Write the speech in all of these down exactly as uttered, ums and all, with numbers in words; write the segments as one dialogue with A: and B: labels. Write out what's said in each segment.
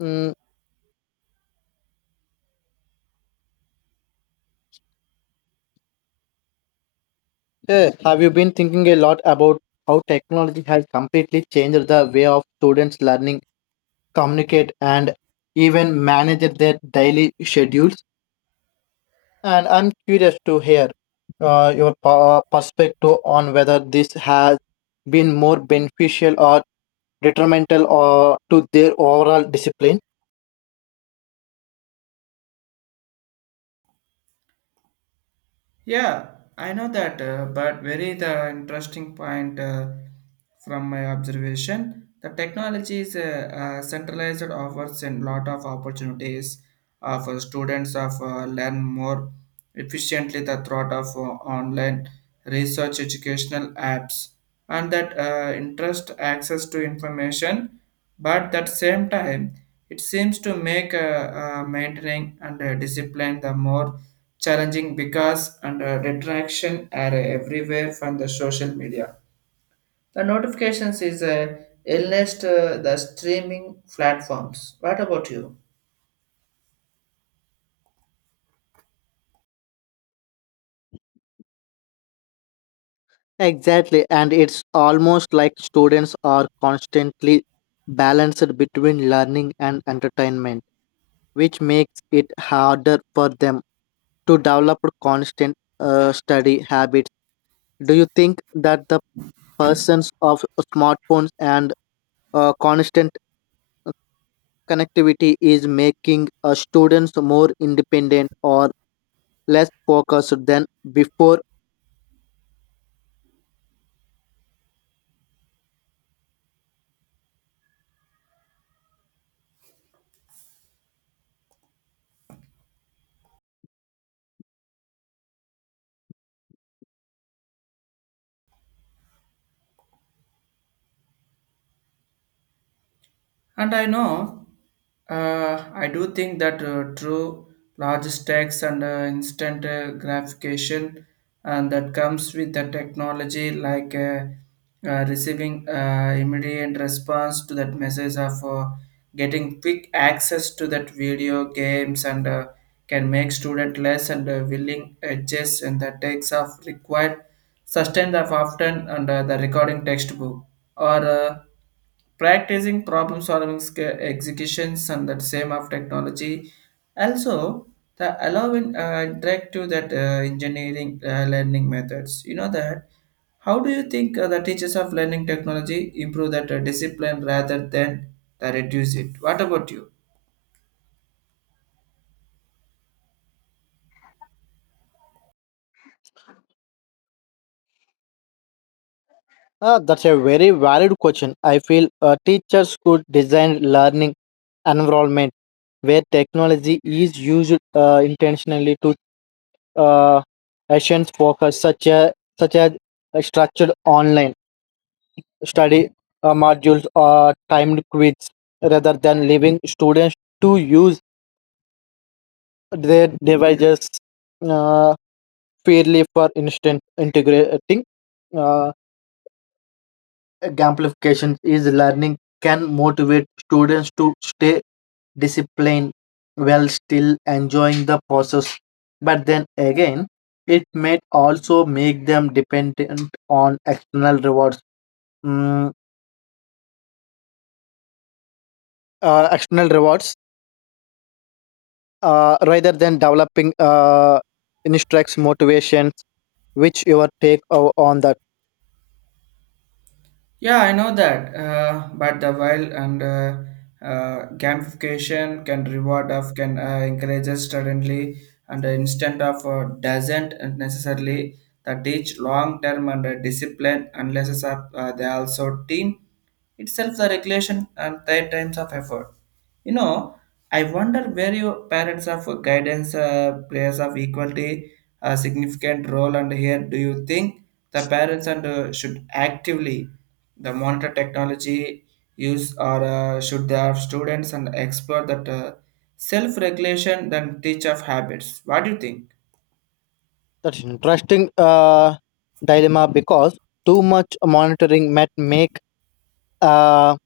A: Mm, yeah. Have you been thinking a lot about how technology has completely changed the way of students learning, communicate, and even manage their daily schedules? And I'm curious to hear uh, your pa- perspective on whether this has been more beneficial or detrimental or to their overall discipline.
B: Yeah, I know that, uh, but very the interesting point uh, from my observation. The technology is uh, uh, centralized offers a lot of opportunities uh, for students of uh, learn more efficiently the throughout of uh, online research educational apps and that uh, interest access to information. But at the same time, it seems to make uh, uh, maintaining and uh, discipline the more challenging because and uh, detraction are everywhere from the social media. The notifications is a illness to the streaming platforms. What about you?
A: Exactly, and it's almost like students are constantly balanced between learning and entertainment which makes it harder for them to develop constant uh, study habits. Do you think that the persons of smartphones and uh, constant connectivity is making uh, students more independent or less focused than before?
B: And I know, uh, I do think that uh, true logistics and uh, instant uh, gratification and that comes with the technology like uh, uh, receiving uh, immediate response to that message of uh, getting quick access to that video games and uh, can make student less and uh, willing adjust and the takes of required sustain of often under the recording textbook or uh, practicing problem solving sk- executions and that same of technology also the allowing uh, interactive that uh, engineering uh, learning methods you know that how do you think uh, the teachers of learning technology improve that uh, discipline rather than uh, reduce it. What about you?
A: Ah, that's a very valid question. I feel uh, teachers could design learning environment where technology is used uh, intentionally to uh, Asian focus, such as such as uh, structured online study uh, modules or timed quiz, rather than leaving students to use their devices uh, fairly for instance integrating. Uh, Gamification is learning can motivate students to stay disciplined while still enjoying the process. But then again, it may also make them dependent on external rewards, mm, uh, external rewards, uh, rather than developing uh, instructs motivations. Which your take o- on that?
B: Yeah, I know that, uh, but the wild and uh, uh, gamification can reward of can uh, encourage us suddenly and uh, instant of uh, doesn't necessarily that teach long term and uh, discipline unless it's up, uh, they also team itself the regulation and third times of effort. You know, I wonder where your parents of guidance uh, players of equality a significant role. And here do you think the parents and uh, should actively the monitor technology use, or uh, should they have students and explore that uh, self-regulation than teach of habits? What do you think?
A: That's interesting uh, dilemma because too much monitoring might make uh,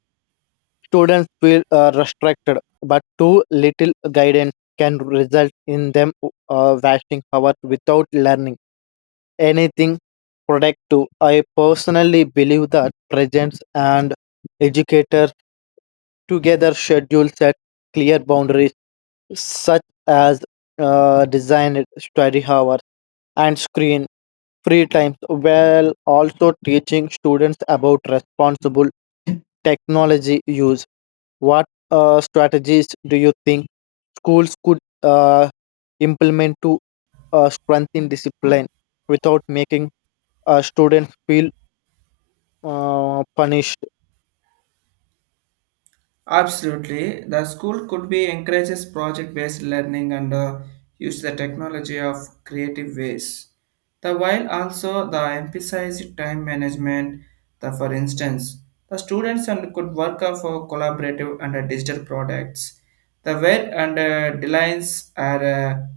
A: students feel uh, restricted, but too little guidance can result in them uh, wasting hours without learning anything productive. I personally believe that parents and educators together schedule set clear boundaries, such as uh, designed study hours and screen free times while also teaching students about responsible technology use. What uh, strategies do you think schools could uh, implement to uh, strengthen discipline without making uh, students feel uh, punished?
B: Absolutely. The school could be encourages project-based learning and uh, use the technology of creative ways. The while also the emphasize time management. The for instance, the students and could work uh, for collaborative and uh, digital products. The weight and uh, deadlines are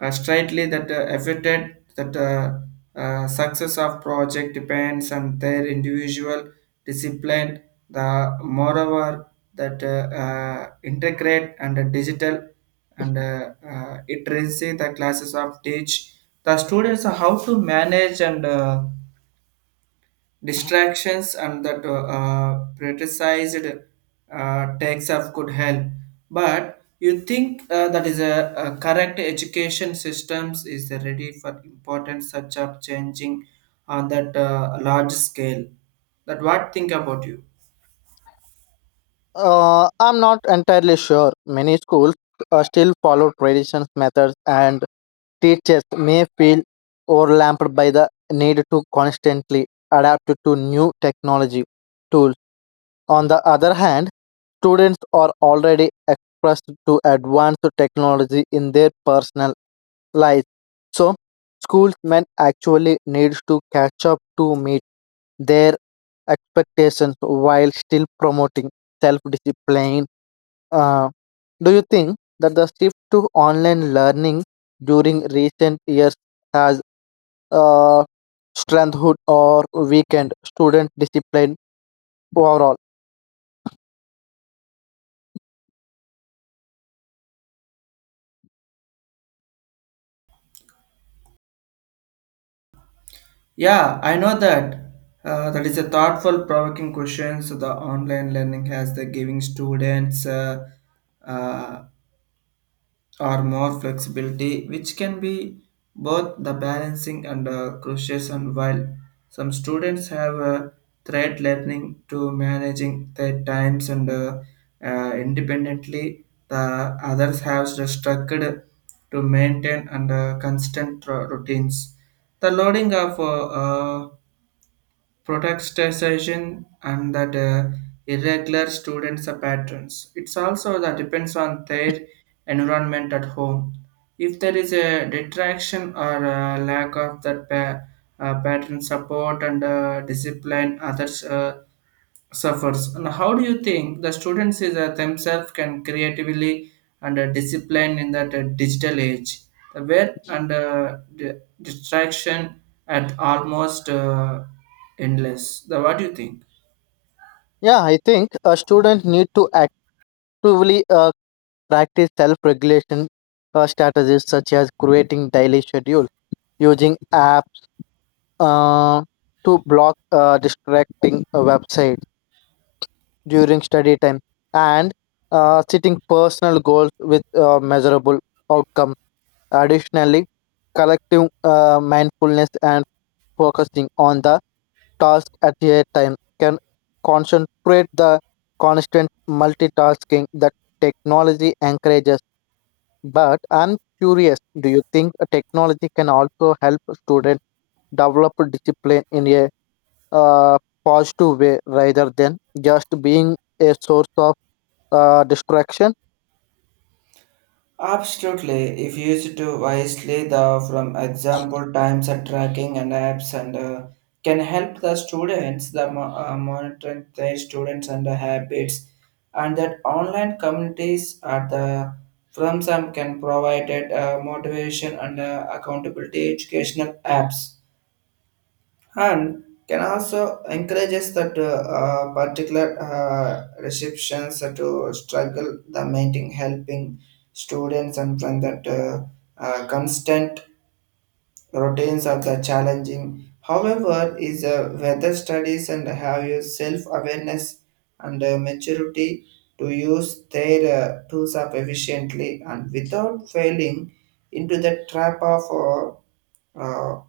B: uh, uh, straightly that uh, affected that uh, uh, success of project depends on their individual discipline. The moreover that uh, uh, integrate and uh, digital and uh, uh, literacy the classes of teach the students how to manage and uh, distractions and that uh, uh, prioritized uh, takes of could help. But you think uh, that is a, a correct education systems is ready for important such of changing on that uh, large scale. That what think about you?
A: Uh, I'm not entirely sure. Many schools uh, still follow traditional methods, and teachers may feel overwhelmed by the need to constantly adapt to new technology tools. On the other hand, students are already exposed to advanced technology in their personal lives, so schools may actually need to catch up to meet their expectations while still promoting self-discipline. Uh, do you think that the shift to online learning during recent years has uh, strengthened or weakened student discipline overall?
B: Yeah, I know that. Uh, that is a thoughtful, provoking question. So the online learning has the giving students uh, uh, or more flexibility, which can be both the balancing and uh, crucial. And while some students have a thread learning to managing their times and uh, uh, independently, the others have the structured to maintain and uh, constant ro- routines. The loading of uh, uh, protestation and that uh, irregular students are patterns. It's also that depends on their environment at home. If there is a detraction or a lack of that pa- uh, pattern support and uh, discipline, others uh, suffers. And how do you think the students is uh, themselves can creatively and uh, discipline in that uh, digital age, the where and uh, di- distraction at almost uh, endless? The what do you think?
A: Yeah, I think a student need to actively uh, practice self-regulation uh, strategies such as creating daily schedule, using apps uh, to block uh, distracting uh, websites during study time and uh, setting personal goals with uh, measurable outcome. Additionally, collective uh, mindfulness and focusing on the task at a time can concentrate the constant multitasking that technology encourages. But I'm curious, do you think a technology can also help students develop discipline in a uh, positive way rather than just being a source of uh, distraction.
B: Absolutely. If used to wisely, the from example times and tracking and apps and uh, can help the students the mo- uh, monitoring their students and the habits, and that online communities are the from some can provide it, uh, motivation and uh, accountability educational apps and can also encourages us that uh, uh, particular uh, receptions to struggle the meeting helping students and from that uh, uh, constant routines of the challenging. However is uh, whether studies and have your self-awareness and uh, maturity to use their uh, tools up efficiently and without failing into the trap of uh, uh,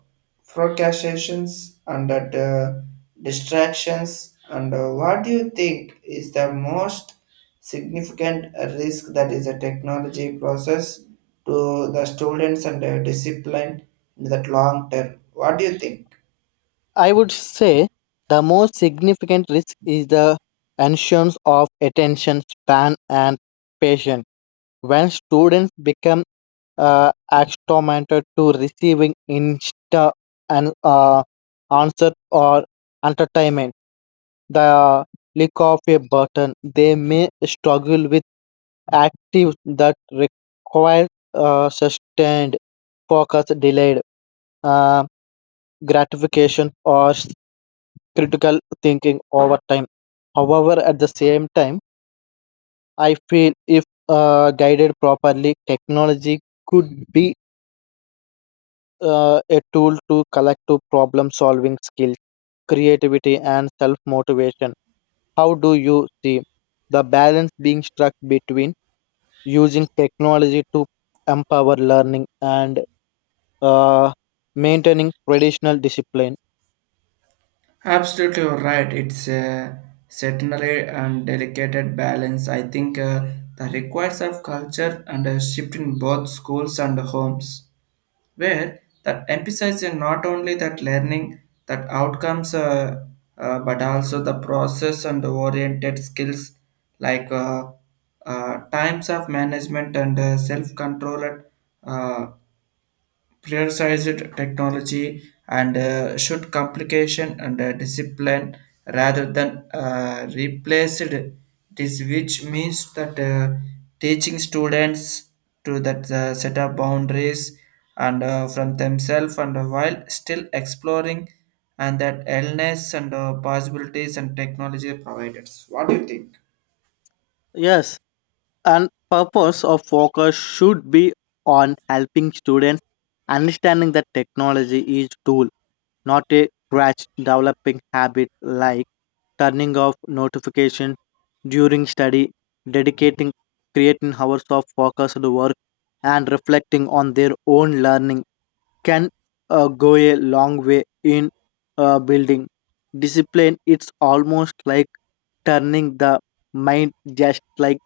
B: procrastinations and that, uh, distractions and uh, what do you think is the most significant risk that is a technology process to the students and uh, discipline in that long term? What do you think?
A: I would say the most significant risk is the absence of attention span and patience. When students become uh, acclimated to receiving insta and uh, answer or entertainment. The click of a button, they may struggle with actives that require uh, sustained focus, delayed uh, gratification, or s- critical thinking over time. However, at the same time, I feel if uh, guided properly, technology could be uh, a tool to collective problem solving skills, creativity, and self motivation. How do you see the balance being struck between using technology to empower learning and uh, maintaining traditional discipline?
B: Absolutely, you're right. It's a certainly and delicate balance. I think uh, that requires of culture and a shift in both schools and homes, where that emphasizes not only that learning that outcomes uh, uh, but also the process and oriented skills like uh, uh, times of management and uh, self-control, uh, prioritized technology and uh, should complication and uh, discipline rather than uh, replaced this, which means that uh, teaching students to that uh, set up boundaries and uh, from themselves and uh, while still exploring and that illness and uh, possibilities and technology providers. What do you think?
A: Yes, and purpose of focus should be on helping students understanding that technology is tool not a crutch developing habit like turning off notifications during study dedicating creating hours of focused work and reflecting on their own learning can uh, go a long way in uh, building discipline. It's almost like turning the mind just like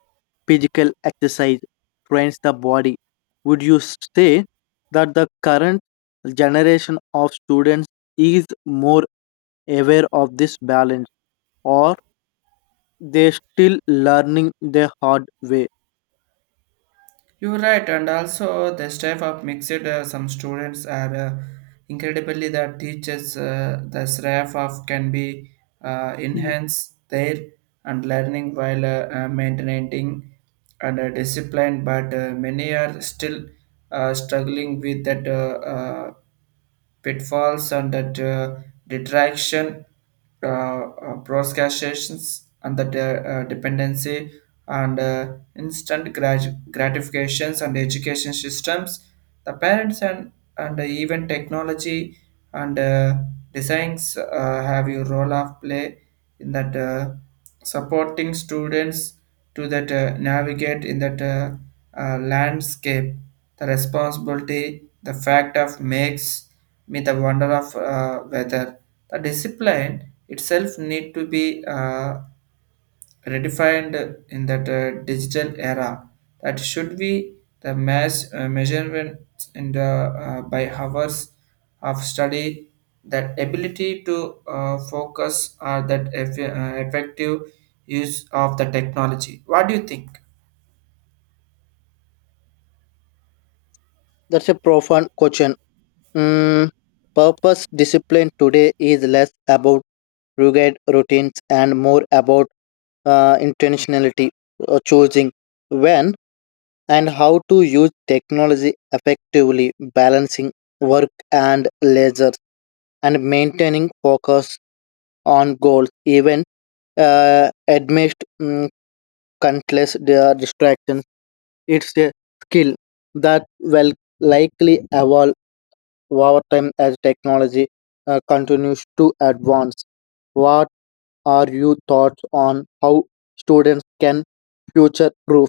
A: physical exercise trains the body. Would you say that the current generation of students is more aware of this balance or they still learning the hard way?
B: You're right, and also the staff of mixed uh, some students are uh, incredibly that teachers uh, the staff of can be uh, enhance their and learning while uh, uh, maintaining and uh, discipline, but uh, many are still uh, struggling with that. Uh, uh, pitfalls and that uh, detraction, uh, uh, procrastinations, and that uh, uh, dependency and uh, instant grat- gratifications and education systems, the parents and and even technology and uh, designs uh, have a role of play in that. Uh, supporting students to that uh, navigate in that uh, uh, landscape the responsibility the fact of makes me the wonder of uh, whether the discipline itself need to be uh, redefined in that uh, digital era that should be the mass uh, measurements in the uh, by hours of study that ability to uh, focus are that eff- uh, effective use of the technology. What do you think?
A: That's a profound question. Mm, Purpose discipline today is less about rugged routines, and more about uh, intentionality, uh, choosing when and how to use technology effectively, balancing work and leisure, and maintaining focus on goals, even uh, amidst mm, countless di- distractions. It's a skill that will likely evolve over time as technology uh, continues to advance. What are your thoughts on how students can future proof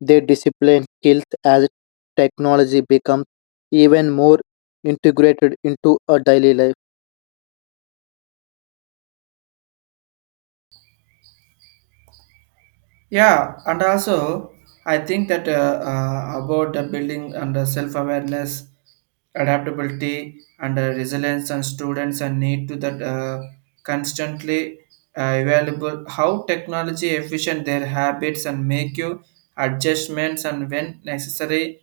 A: their discipline skills as technology becomes even more integrated into a daily life?
B: Yeah, and also I think that uh, uh, about the building and the self-awareness, adaptability, and uh, resilience, and students and need to that uh, constantly uh, available how technology efficient their habits and make you adjustments and when necessary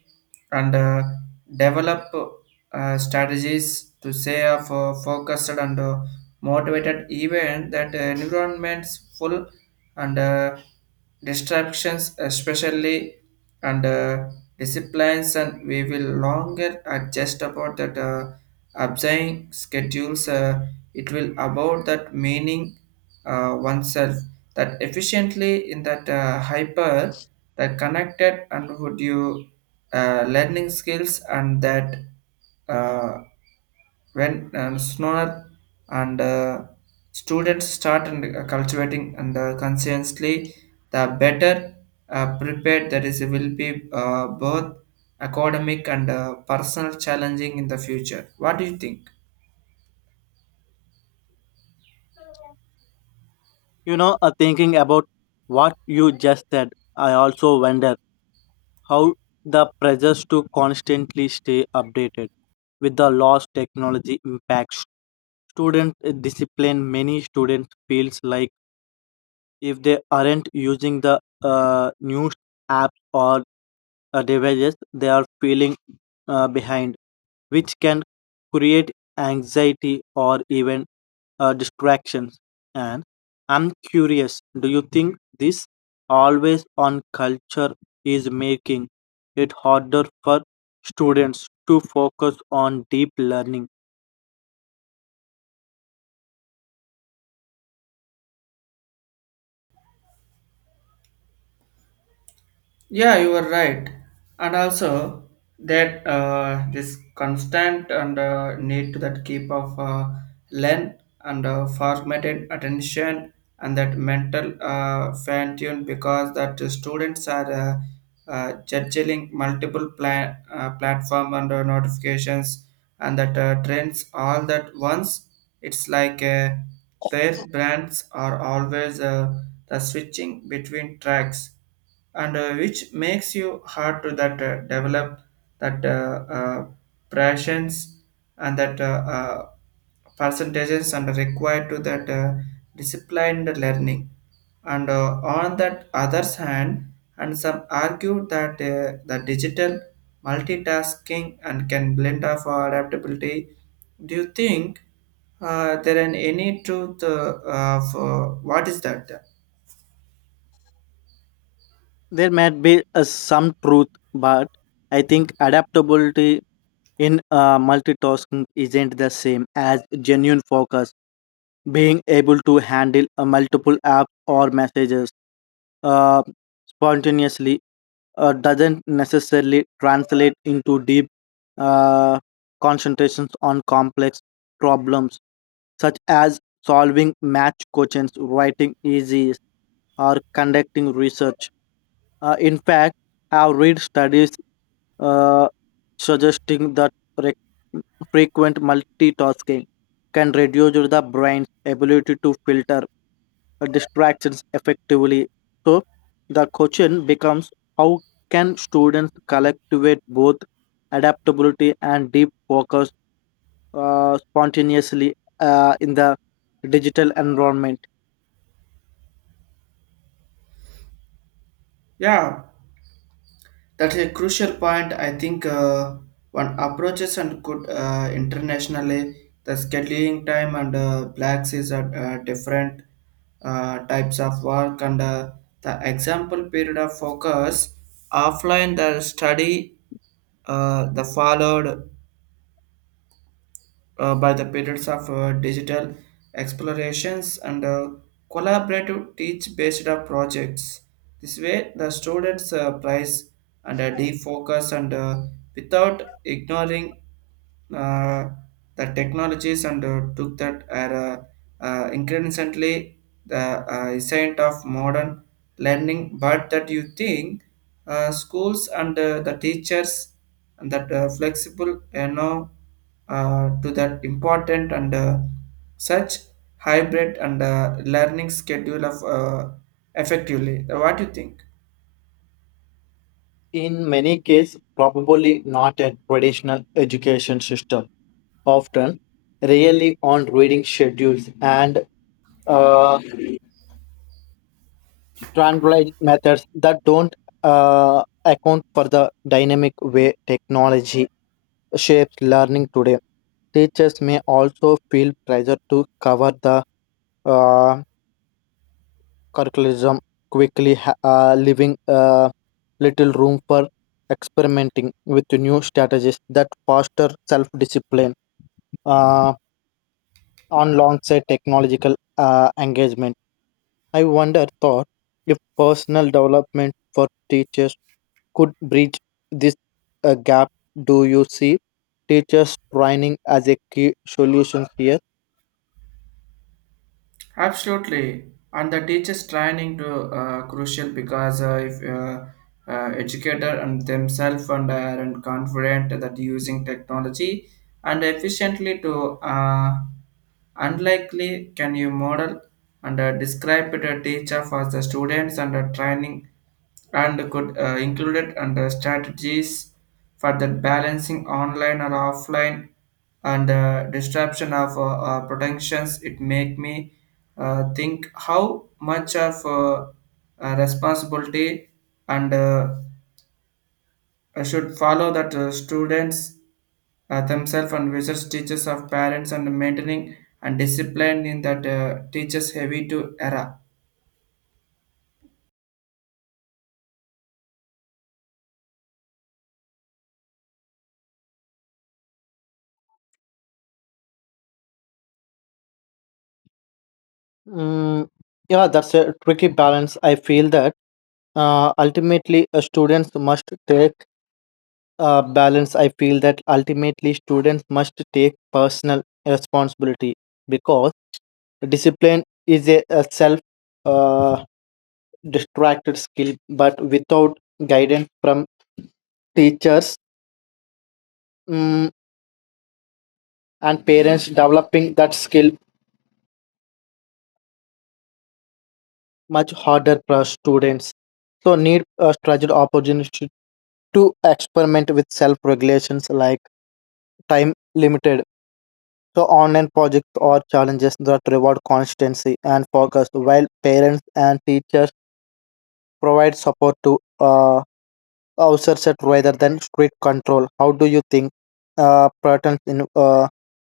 B: and uh, develop uh, strategies to stay uh, fo- focused and uh, motivated even that environments full and uh, distractions, especially and uh, disciplines, and we will longer adjust about that uh, observing schedules, uh, it will about that meaning uh, oneself that efficiently in that uh, hyper that connected. And would you uh, learning skills and that uh, when uh, snower and uh, students start and uh, cultivating and uh, consciously, the better uh, prepared that is will be uh, both academic and uh, personal challenging in the future. What do you think?
A: You know, uh, thinking about what you just said, I also wonder how the pressures to constantly stay updated with the lost technology impacts student discipline. Many students feels like if they aren't using the uh, news apps or uh, devices, they are feeling uh, behind, which can create anxiety or even uh, distractions. And I'm curious, do you think this always on culture is making it harder for students to focus on deep learning?
B: Yeah, you are right. And also that uh, this constant and uh, need to that keep of uh, learn and uh, formatted attention and that mental uh, fine tune because that the students are uh, uh, juggling multiple pla- uh, platform and uh, notifications and that uh, trends all that once. It's like uh, their brands are always uh, the switching between tracks and uh, which makes you hard to that uh, develop that uh, uh, passions and that uh, uh, percentages and required to that uh, disciplined learning and uh, on that other's hand, and some argue that uh, the digital multitasking and can blend of adaptability. Do you think uh, there are any truth uh, of uh, what is that?
A: There might be uh, some truth, but I think adaptability in uh, multitasking isn't the same as genuine focus. Being able to handle uh, multiple apps or messages uh, spontaneously uh, doesn't necessarily translate into deep uh, concentrations on complex problems such as solving match questions, writing essays, or conducting research. Uh, in fact, I've read studies uh, suggesting that re- frequent multitasking can reduce the brain's ability to filter distractions effectively. So, the question becomes how can students cultivate both adaptability and deep focus uh, spontaneously uh, in the digital environment?
B: Yeah. That's a crucial point. I think uh, one approaches and could uh, internationally the scheduling time and uh, blacks is at uh, different uh, types of work and uh, the example period of focus offline the study, uh, the followed uh, by the periods of uh, digital explorations and uh, collaborative teach based on projects. This way, the students uh, prize and uh, defocus and uh, without ignoring uh, the technologies and uh, took that are uh, uh, increasingly the uh, essence of modern learning. But that you think uh, schools and uh, the teachers and that uh, flexible, you know, uh, to that important and uh, such hybrid and uh, learning schedule of uh, effectively? What do you think?
A: In many cases, probably not a traditional education system, often really on reading schedules and uh, standardized methods that don't uh, account for the dynamic way technology shapes learning today. Teachers may also feel pressure to cover the uh, curriculum quickly ha- uh, leaving uh, little room for experimenting with new strategies that foster self-discipline uh, on alongside technological uh, engagement. I wonder, thought, if personal development for teachers could bridge this uh, gap. Do you see teachers training as a key solution here?
B: Absolutely, and the teachers training to uh, crucial because uh, if uh, uh, educator and themselves and are and confident that using technology and efficiently to uh, unlikely can you model and uh, describe it a teacher for the students. And the training and could uh, include it under strategies for the balancing online or offline and uh, disruption of uh, uh, protections. It make me uh, think how much of uh, uh, responsibility and uh, I should follow that uh, students uh, themselves and visits teachers of parents and maintaining and discipline in that uh, teachers heavy to era.
A: Mm, yeah, that's a tricky balance. I feel that uh, ultimately uh, students must take uh, balance. I feel that ultimately students must take personal responsibility because discipline is a, a self uh, distracted skill, but without guidance from teachers mm and parents, developing that skill much harder for students. So need a structured opportunity to experiment with self-regulations like time limited. So online projects or challenges that reward constancy and focus while parents and teachers provide support to uh, outsource it rather than strict control. How do you think uh, patterns in uh,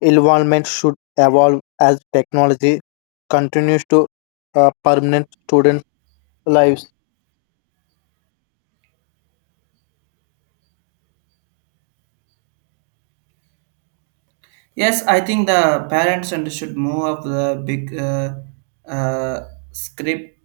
A: involvement should evolve as technology continues to uh, permanent student lives?
B: Yes, I think the parents and should move up the big uh, uh, script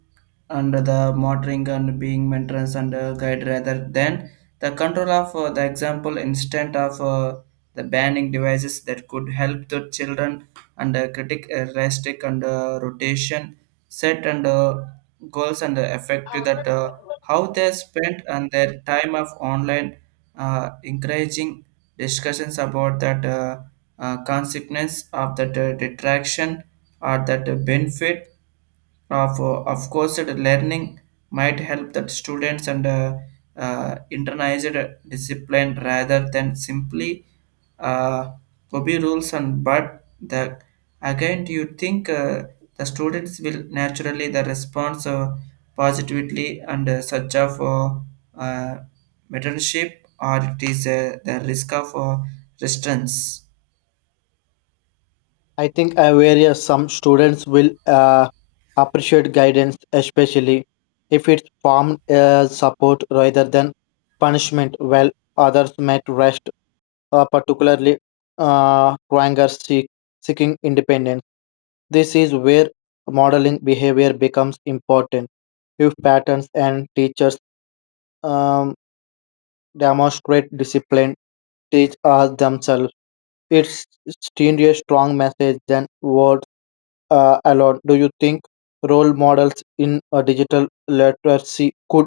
B: under the monitoring and being mentors and uh, guide rather than the control of uh, the example instead of uh, the banning devices that could help the children and uh, critic uh, restrict and uh, rotation set and uh, goals and uh, effective that uh, how they spent and their time of online, uh, encouraging discussions about that. Uh, uh, consequence of that uh, detraction or that uh, benefit of uh, of course that learning might help that students and uh, uh, internalized discipline rather than simply uh, obey rules. And but the again, do you think uh, the students will naturally the response uh, positively and uh, such of uh, uh, mentorship, or it is uh, the risk of uh, restraints?
A: I think uh, where uh, some students will uh, appreciate guidance, especially if it's formed as support rather than punishment, while others might rest, uh, particularly uh, twangers seek, seeking independence. This is where modeling behavior becomes important. If patterns and teachers um, demonstrate discipline, teach us themselves, it's still a strong message than word uh, alone, do you think role models in uh, digital literacy could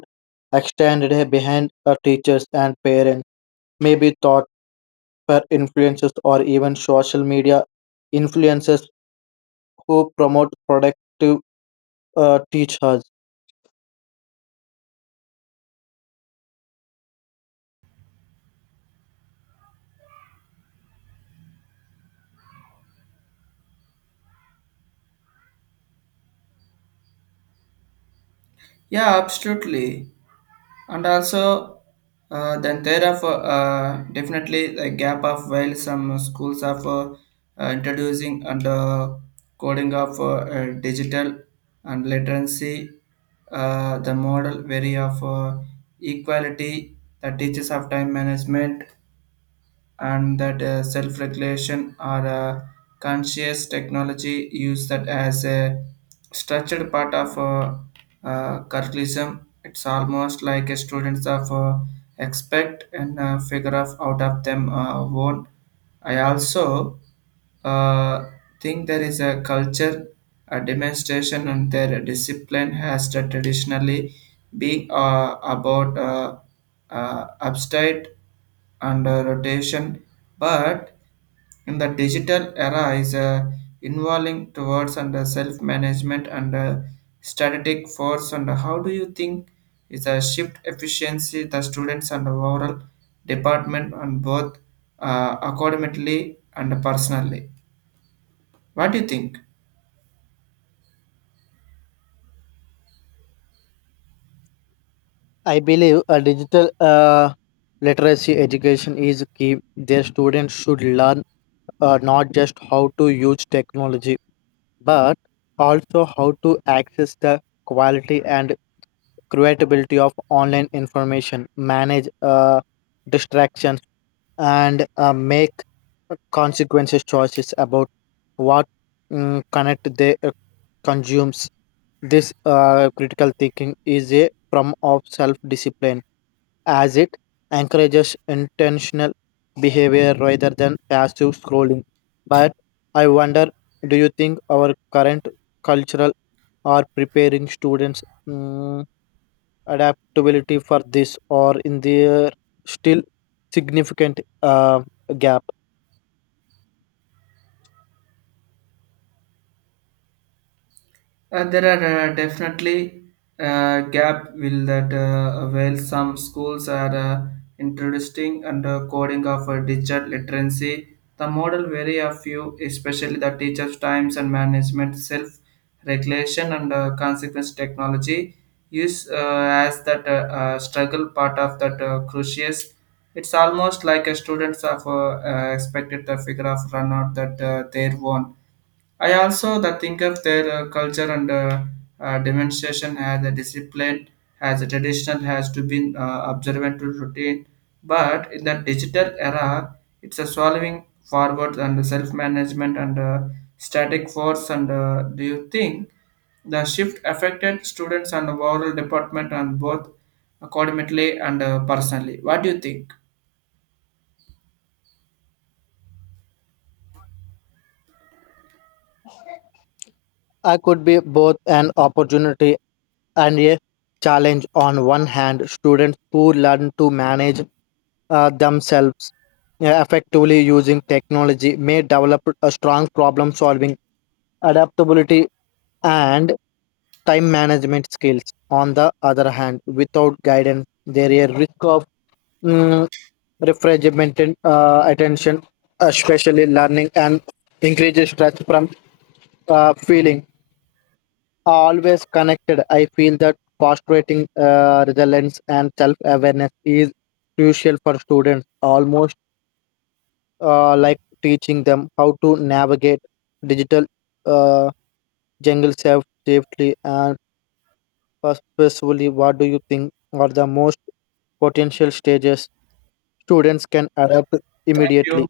A: extend it behind uh, teachers and parents? Maybe thought per influencers or even social media influencers who promote productive uh, teachers.
B: Yeah, absolutely. And also, uh, then there are uh, definitely a gap of while some schools are for uh, introducing and uh, coding of uh, uh, digital and literacy, uh, the model vary of uh, equality, the teachers of time management, and that uh, self-regulation or uh, conscious technology use that as a structured part of uh, uh, curriculum. It's almost like a students of uh, expect and uh, figure of out of them uh, own. I also uh, think there is a culture, a demonstration, and their discipline has to traditionally been uh, about uh, uh, upstate and uh, rotation, but in the digital era is uh, involving towards and uh, self-management and uh, strategic force. And how do you think is a shift efficiency the students and overall department on both uh, academically and personally? What do you think?
A: I believe a digital uh, literacy education is key. Their students should learn uh, not just how to use technology, but also how to access the quality and creatability of online information, manage uh, distractions, and uh, make consequences choices about what mm, connect they uh, consumes. This uh, critical thinking is a form of self discipline as it encourages intentional behavior rather than passive scrolling. But I wonder, do you think our current cultural are preparing students? mm, Adaptability for this or in there still significant uh, gap?
B: Uh, there are uh, definitely uh, gap will that uh, while some schools are uh, introducing and uh, coding of uh, digital literacy, the model vary a few, especially the teachers' times and management, self-regulation and uh, consequence technology use uh, as that uh, uh, struggle part of that uh, crucius. It's almost like a students of uh, uh, expected to figure out run out that uh, their own. I also the think of their uh, culture and uh, uh, demonstration as a discipline, as a traditional has to be uh, observant to routine. But in the digital era, it's a solving forward and self-management and uh, static force. And uh, do you think the shift affected students and overall department and both accordingly and uh, personally? What do you think?
A: I could be both an opportunity and a challenge on one hand students who learn to manage uh, themselves uh, effectively using technology may develop a strong problem solving adaptability and time management skills on the other hand without guidance there is a risk of mm, refrigerated uh, attention, uh, especially learning, and increases stress from uh, feeling always connected. I feel that fostering uh, resilience and self awareness is crucial for students, almost uh, like teaching them how to navigate digital uh, jungle safe- safely and purposefully. What do you think are the most potential stages students can adapt
B: Thank
A: immediately?
B: you.